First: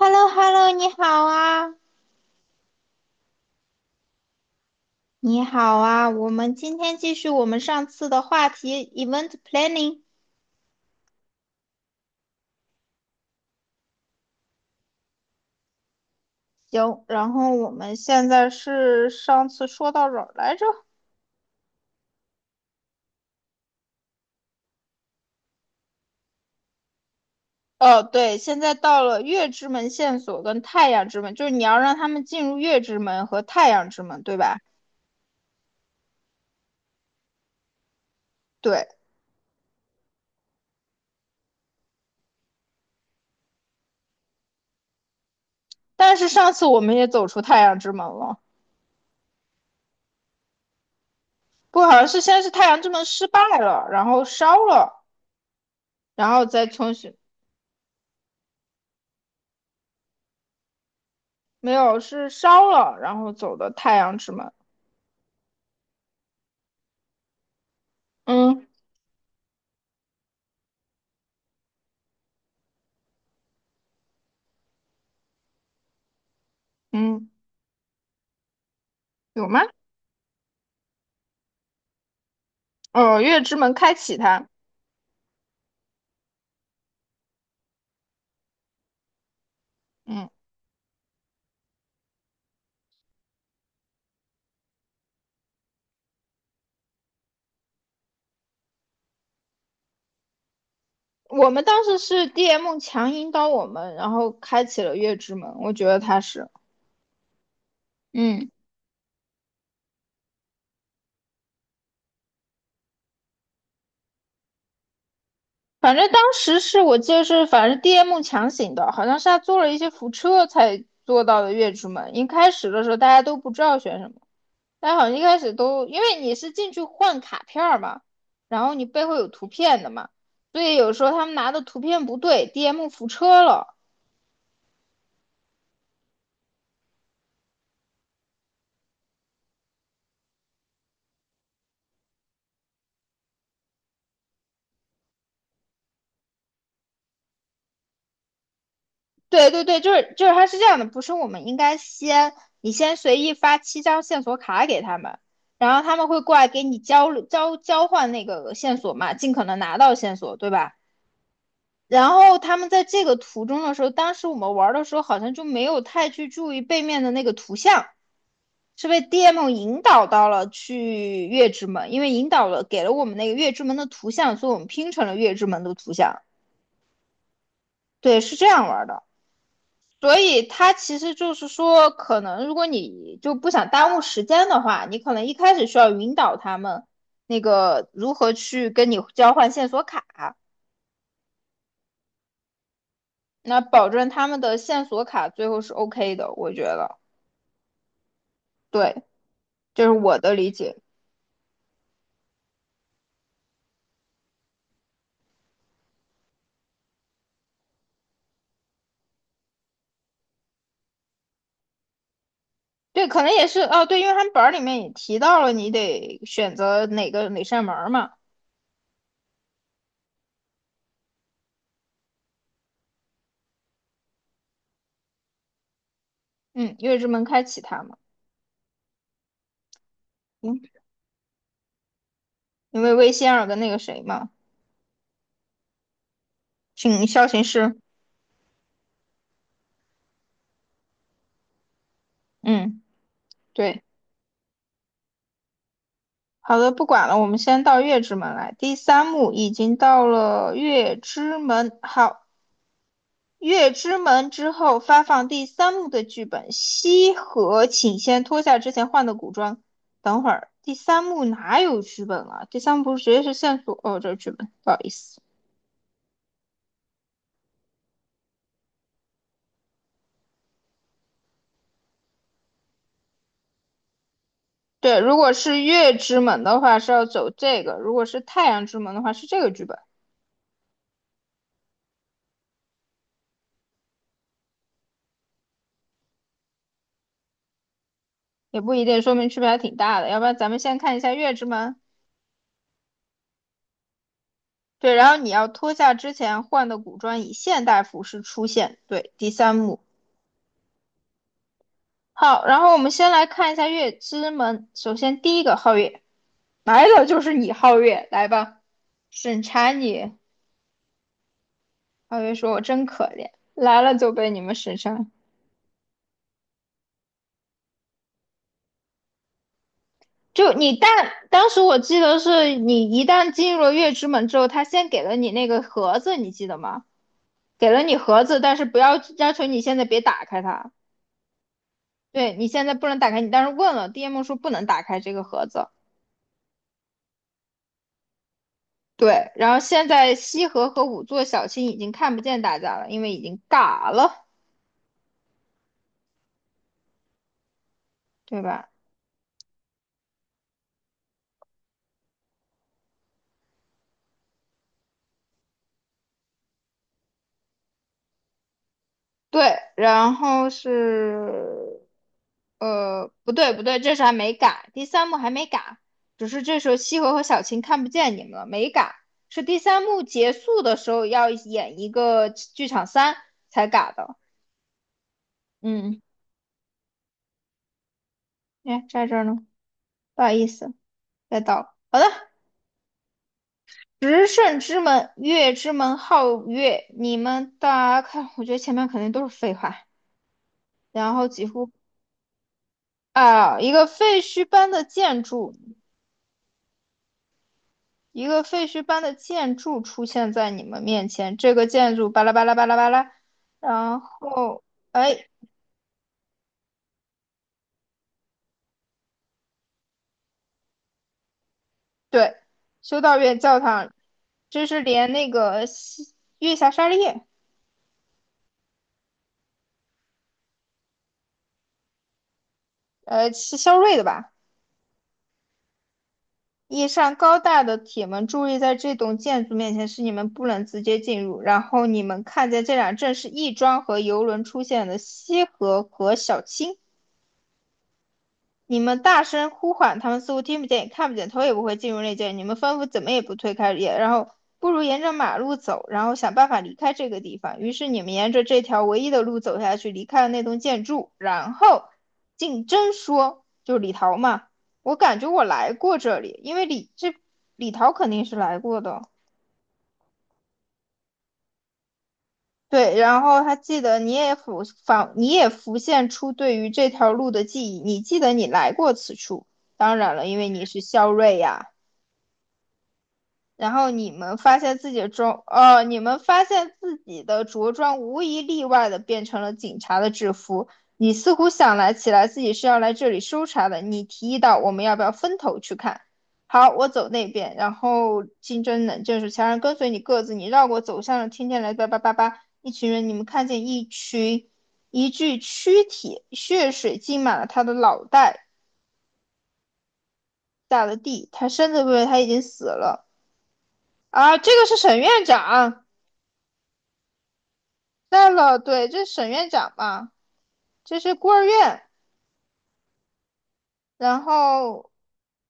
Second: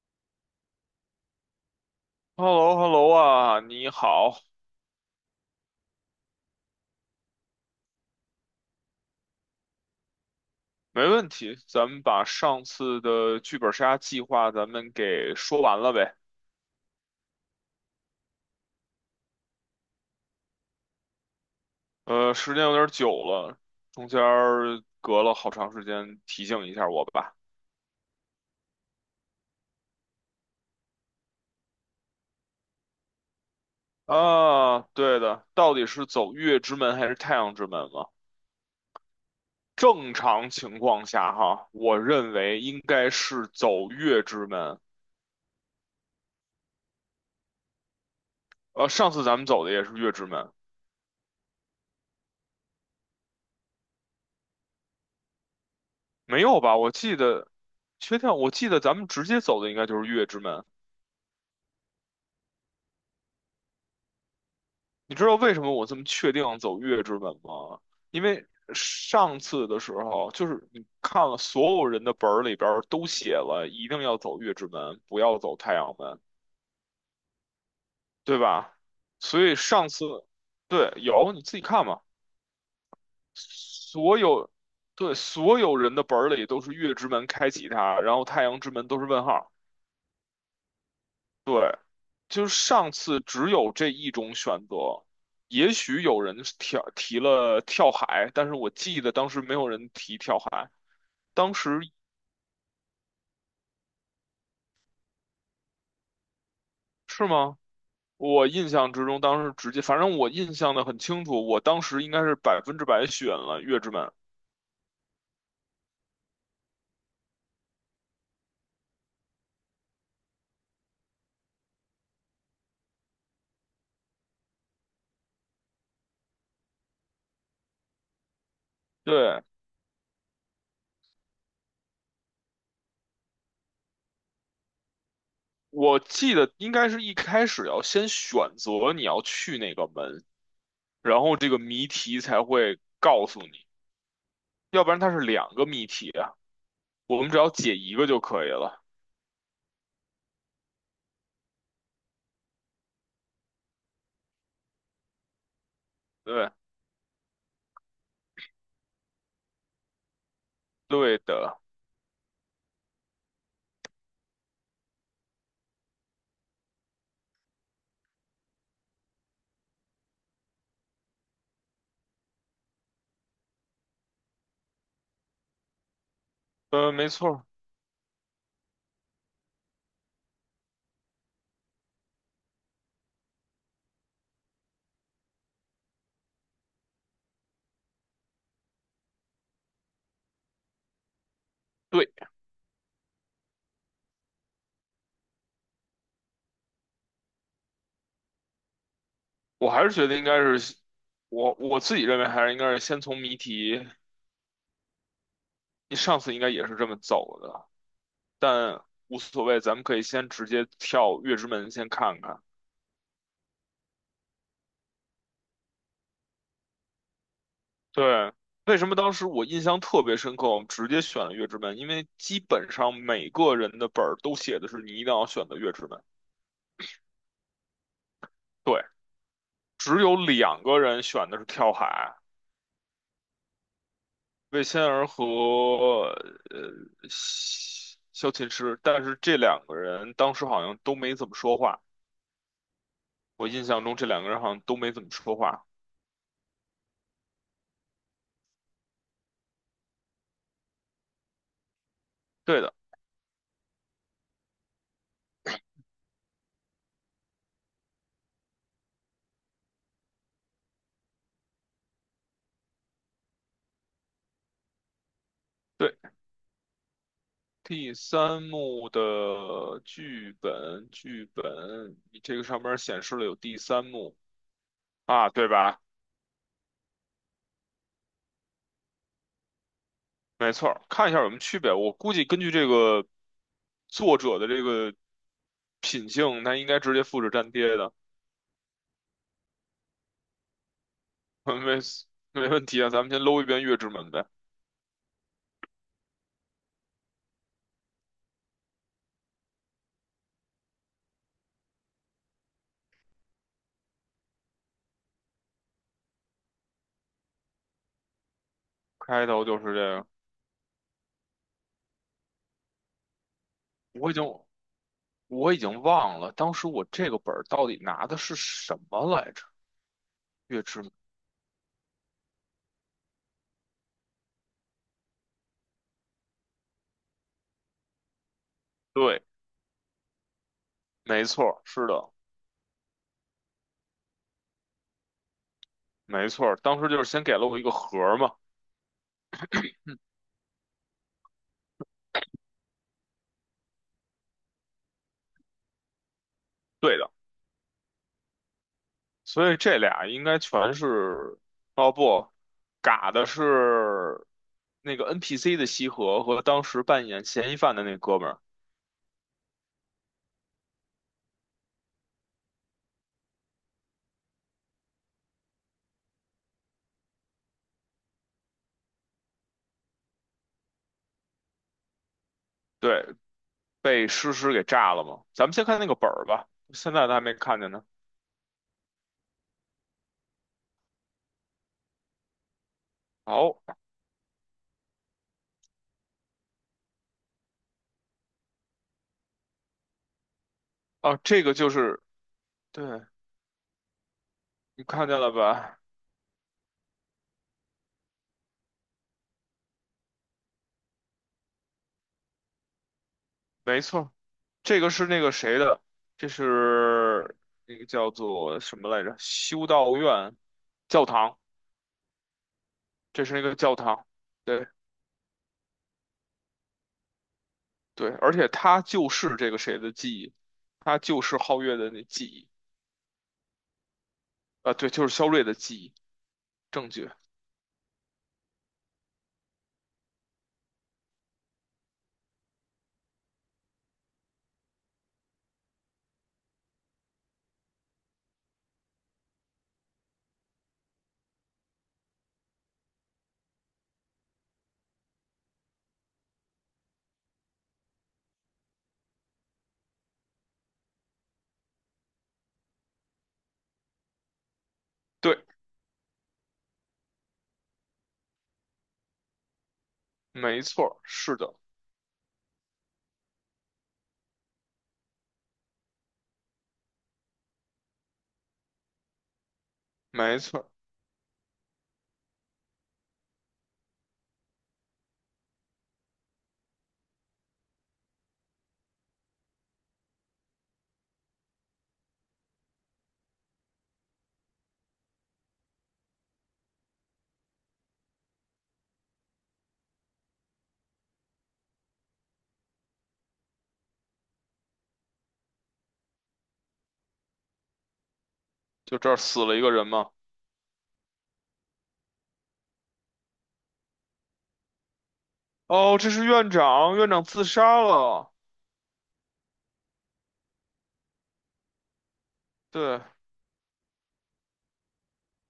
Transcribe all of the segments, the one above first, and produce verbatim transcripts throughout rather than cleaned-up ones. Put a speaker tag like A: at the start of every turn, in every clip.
A: h e l l o h e l l o 你好啊，
B: H E L L O H E L L O 啊，你好。
A: 你好啊，我们今天继续我们上次的话题，event planning。
B: 没问题，咱们把上次的剧本杀计划咱们给说完了呗。
A: 行，然后我们现在是上次说到哪儿来着？
B: 呃，时间有点久了，中间儿隔了好长时间，提醒一下我吧。
A: 哦，对，现在到了月之门线索跟太阳之门，就是你要让他们进入月之门和太阳之门，对吧？
B: 啊，对的，到底是走月之门还是太阳之门嘛？
A: 对，
B: 正常情况下哈，我认为应该是走月之门。
A: 但是上次我们也走出太阳之门了，
B: 呃，上次咱们走的也是月之门。
A: 不，好像是先是太阳之门失败了，然后烧了，然
B: 没
A: 后
B: 有
A: 再
B: 吧？我
A: 重新，
B: 记得，确定，我记得咱们直接走的应该就是月之门。
A: 没有，是烧了，然后走的太阳之门。
B: 你知道为什么我这么确定走月之门吗？因为
A: 嗯
B: 上次的时候，就是你看了所有人的本儿里边儿都写了，一定要走月之门，不要走太阳门，
A: 嗯，
B: 对吧？所
A: 有
B: 以
A: 吗？
B: 上次，对，有你自己看嘛。
A: 哦，月之门开启
B: 所
A: 它。
B: 有，对，所有人的本儿里都是月之门开启它，然后太阳之门都是问号。
A: 嗯，
B: 对，就是上次只有这一种选择。也许有人跳提了跳海，但是我记得当时没有人提跳海。
A: 我
B: 当
A: 们
B: 时
A: 当时是 D M 强引导我们，然后开启了月之门。我觉得他是，
B: 是吗？我
A: 嗯，
B: 印象之中，当时直接，反正我印象的很清楚，我当时应该是百分之百选了月之门。
A: 反正当时是我记得是，反正 D M 强行的，好像是他做了一些辐车才做到的月之门。一开始的时候大家都不知道选什么，大家好像一开始都因为你是进去换卡片儿嘛，然后你背后有
B: 对，
A: 图片的嘛，所以有时候他们拿的图片不对，D M 辐车了。
B: 我记得应该是一开始要先选择你要去哪个门，然后这个谜题才会告诉你，要不然它是两个谜题啊，我们只要解一个就可以了。
A: 对对对，就是就是他是这样的，不是我们应该先你先随意发七张线索卡给他们，然后他们会过来
B: 对。
A: 给你交流交交换那个线索嘛，尽可能拿到线索，对吧？
B: 对的。
A: 然后他们在这个途中的时候，当时我们玩的时候好像就没有太去注意背面的那个图像，是被 D M 引导到了去月之门，因为引导了给了我们那个月之门的图像，所以我们拼成了月之门的图像。
B: 嗯，没错。
A: 对，是这样玩的。所以它其实就是说，可能如果你就不想耽误时间的话，你可能一开始需要引导他们那个如何去跟你交换线索卡，
B: 对，
A: 那保证他们的线索卡最后是 OK 的，我觉得，对，
B: 我还
A: 这是
B: 是觉得
A: 我
B: 应
A: 的
B: 该
A: 理解。
B: 是，我我自己认为还是应该是先从谜题，你上次应该也是这么走的，但无所谓，咱们可以先直接跳月之门先看看。
A: 对，可能也是哦，对，因为他们本儿里面也提到了，你得选择哪个哪扇门儿嘛，
B: 对，为什么当时我印象特别深刻，我们直接选了月之门，因为基本上每个人的本儿都写的是你一定要选择月之门，
A: 嗯，月之门开启它嘛，
B: 对，只有
A: 嗯，
B: 两个人选的是跳海。
A: 因为魏仙儿跟那个谁嘛，
B: 魏仙儿和呃
A: 请萧琴师，
B: 萧萧琴师，但是这两个人当时好像都没怎么说话。
A: 嗯，
B: 我印
A: 对。
B: 象中这两个人好像都没怎么说话。
A: 好的，不管了，我们先到月之门来。第三幕已经到了月之门，好，
B: 对的。
A: 月之门之后发放第三幕的剧本。西河，请先脱下之前换的古装。等会儿，第三幕哪有剧本了？第三幕不是直接是线索？哦，这是剧本，不好意思。
B: 对。第三幕的剧本，剧本，你这个上面显示了有第三幕
A: 对，如
B: 啊，
A: 果
B: 对
A: 是
B: 吧？
A: 月之门的话是要走这个，如果是太阳之门的话是这个剧本，
B: 没错儿，看一下有什么区别。我估计根据这个作者的这个品性，他应该直接复制粘贴的。
A: 也不一定，说明区别还挺大的。要不然咱们先看一下月之
B: 没
A: 门。
B: 没问题啊。咱们先搂一遍《月之门》呗。
A: 对，然后你要脱下之前换的古装，以现代服饰出现。对，第三幕。好，然后我们先来看一下月之门。首先第一个皓月，来了就是你皓月，来吧，
B: 开
A: 审
B: 头就是
A: 查
B: 这个，
A: 你。皓月说："我真可怜，来了
B: 我
A: 就
B: 已经
A: 被你们审查。"
B: 我已经忘了当时我这个本儿到底拿的是什么来着？
A: 就
B: 月
A: 你
B: 之门。
A: 但当时我记得是你一旦进入了月之门之后，他先给了你那个盒子，你记得吗？给了你盒子，但是不要
B: 对，
A: 要求你现在别打开它。
B: 没错儿，是的。
A: 对，你现在不能打开，你当时问了，D M 说不能打开这个盒子。
B: 没错儿，当时就是先给了我一个盒儿嘛。
A: 对，然后现在西河和五座小青已经看不见大家了，因为已经嘎了，
B: 对的，
A: 对吧？
B: 所以这俩应该全是，哦不，嘎的是那个 N P C 的西河和当时扮演嫌疑犯的那哥们儿。
A: 对，然后是，呃，不对不对，这是还没嘎，第三幕还没嘎，只是这时候西河和小青看不见你们了，没嘎，是第三幕结束的时候要演一个剧场
B: 对，
A: 三才嘎
B: 被
A: 的。
B: 诗诗给炸了嘛。咱们先看那个
A: 嗯，
B: 本儿吧，现在都还没看见呢。
A: 哎，在这儿呢，不好意思，再倒，好的，
B: 好。
A: 十胜之门，月之门皓月，你们大家看，我觉得前面肯定都是废话。然
B: 哦，
A: 后
B: 这
A: 几
B: 个
A: 乎
B: 就是，对，
A: 啊，一个废墟般的
B: 你看见
A: 建
B: 了
A: 筑，
B: 吧？
A: 一个废墟般的建筑出现在你们面前。这个建筑巴拉巴拉巴拉巴拉，
B: 没
A: 然
B: 错，
A: 后
B: 这个是那
A: 哎，
B: 个谁的，这是那个叫做什么来着？修道院教堂，
A: 对，修道
B: 这是
A: 院
B: 那个
A: 教
B: 教
A: 堂，
B: 堂。
A: 这
B: 对。
A: 是连那个西月下沙利叶，
B: 对，而且他就是这个谁的记忆，他就是皓月的那记忆。
A: 呃，是肖瑞的吧？
B: 啊，对，就是肖睿的记忆，
A: 一
B: 证据。
A: 扇高大的铁门注意，在这栋建筑面前，是你们不能直接进入。然后你们看见这俩正是亦庄和游轮出现的西河和小青。你们大声呼唤，他们似乎听不见也看不见，头也不会进入内间。你们吩咐怎么也不推开，也然后不如沿着马路走，然后想办法离开这个地方。于是你们沿着这条唯一的路走下去，离开了那栋建筑。然后竞争说，就是李桃嘛，我感觉
B: 对，
A: 我来过这里，因为李这李桃肯定是来过的。
B: 没错，是的。
A: 对，然后他记得你也浮仿，你也浮现出对于这条路的记忆，你记得你来过此处。当然了，因
B: 没
A: 为你
B: 错，
A: 是肖瑞呀、然后你们发现自己的装，呃，你们发现自己的着装无一例外的变成了警察的制服。你似乎想来起来自己是要来这里搜查的。你提议到我们要不要分头去看？好，我走那边，然后金针冷正是强人跟随你各自，你绕过走向了听见来叭叭叭叭。一群人，你们看见一群一具躯体，血水浸满了他的脑袋，
B: 就这儿死了一个人嘛。
A: 下了地，他身子部位他已经死了啊！这个是沈院长。
B: 哦，这是院长，院长自杀
A: 带
B: 了。
A: 了，对，这是沈院长嘛，这是孤儿院。
B: 对，
A: 然后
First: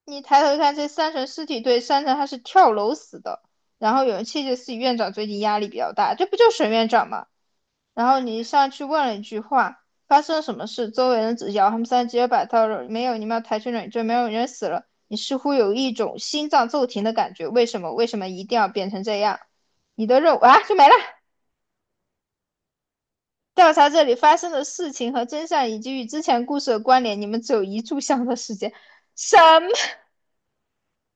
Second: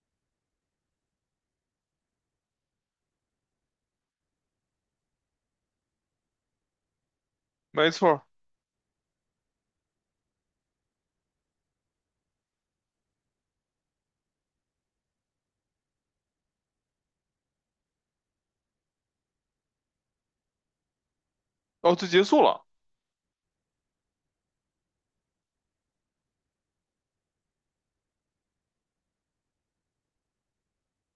A: 你抬头一看，这三层尸体对，三层他是跳楼死的。然后有人窃窃私语，院长最近压力比较大，这不就沈院长吗？
B: 没
A: 然后
B: 错。
A: 你上去问了一句话，发生了什么事？周围人只摇，他们三直接把他没有，你们要抬去冷静，没有人死了。你似乎有一种心脏骤停的感觉，为什么？为什么一定要变成这样？你的肉啊，就没了。
B: 哦，就结束了。
A: 调查这里发生的事情和真相，以及与之前故事的关联。你们只有一炷香的时间，什么？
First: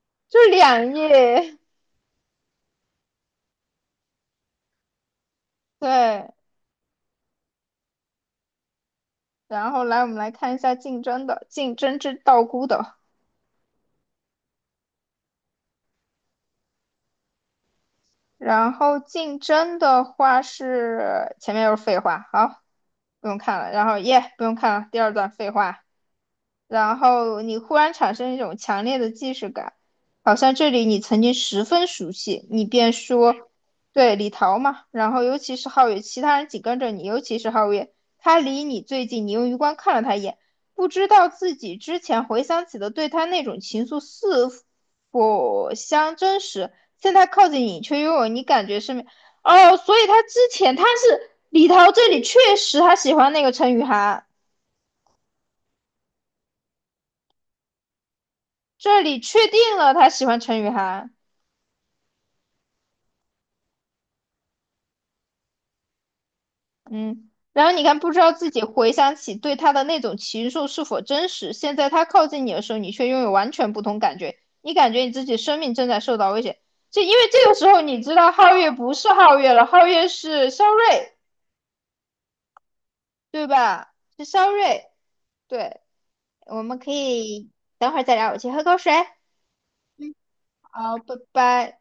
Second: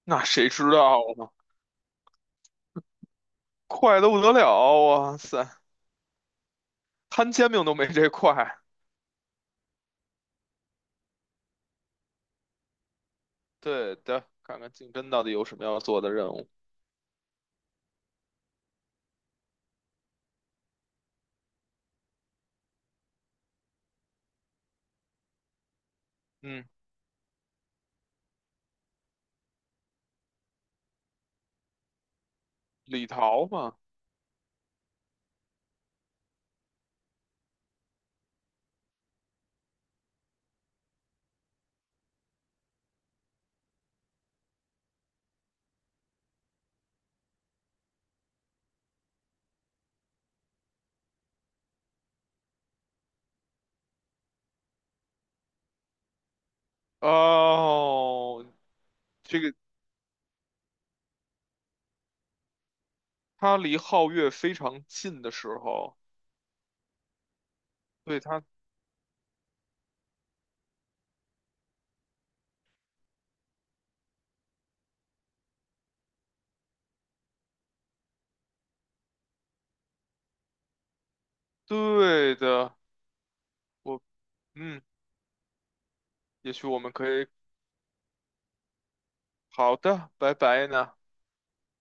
B: 那
A: 就
B: 谁知
A: 两
B: 道呢？
A: 页。
B: 快得不得了啊，哇塞！
A: 对，
B: 摊煎饼都没这块。
A: 然后来我们来看一下竞争的，竞争之道姑的。
B: 对的，看看竞争到底有什么要做的任务。
A: 然后竞争的话是前面又是废话，好，不用看了。然后耶，不用看了，第二段废话。
B: 嗯，
A: 然后你忽然产生一种强烈的既视感，好像这里你曾经十分熟悉，你便
B: 李
A: 说，
B: 桃嘛，
A: 对，李桃嘛。然后尤其是皓月，其他人紧跟着你，尤其是皓月，他离你最近，你用余光看了他一眼，不知道自己之前回想起的对他那种情愫是否相真实。现在靠近你，却又有你感觉身边，哦，所以他之前他是李桃这里确实他喜欢那个陈雨涵。
B: 哦，
A: 这里确
B: 这个
A: 定了他喜欢陈雨涵，
B: 他离皓月非常近的时候，
A: 嗯，然后你看，不知
B: 对
A: 道
B: 他。
A: 自己回想起对他的那种情愫是否真实。现在他靠近你的时候，你却拥有完全不同感觉，你感觉你自己生命正在受到威胁。这因为这个时候，你知道皓月不是皓月了，皓月是肖瑞，
B: 对的，
A: 对吧？
B: 我，
A: 是肖
B: 嗯，
A: 瑞，对，
B: 也
A: 我
B: 许
A: 们
B: 我
A: 可
B: 们可以，
A: 以等会儿再聊，我去喝口水。
B: 好的，拜拜呢。
A: 好，拜拜。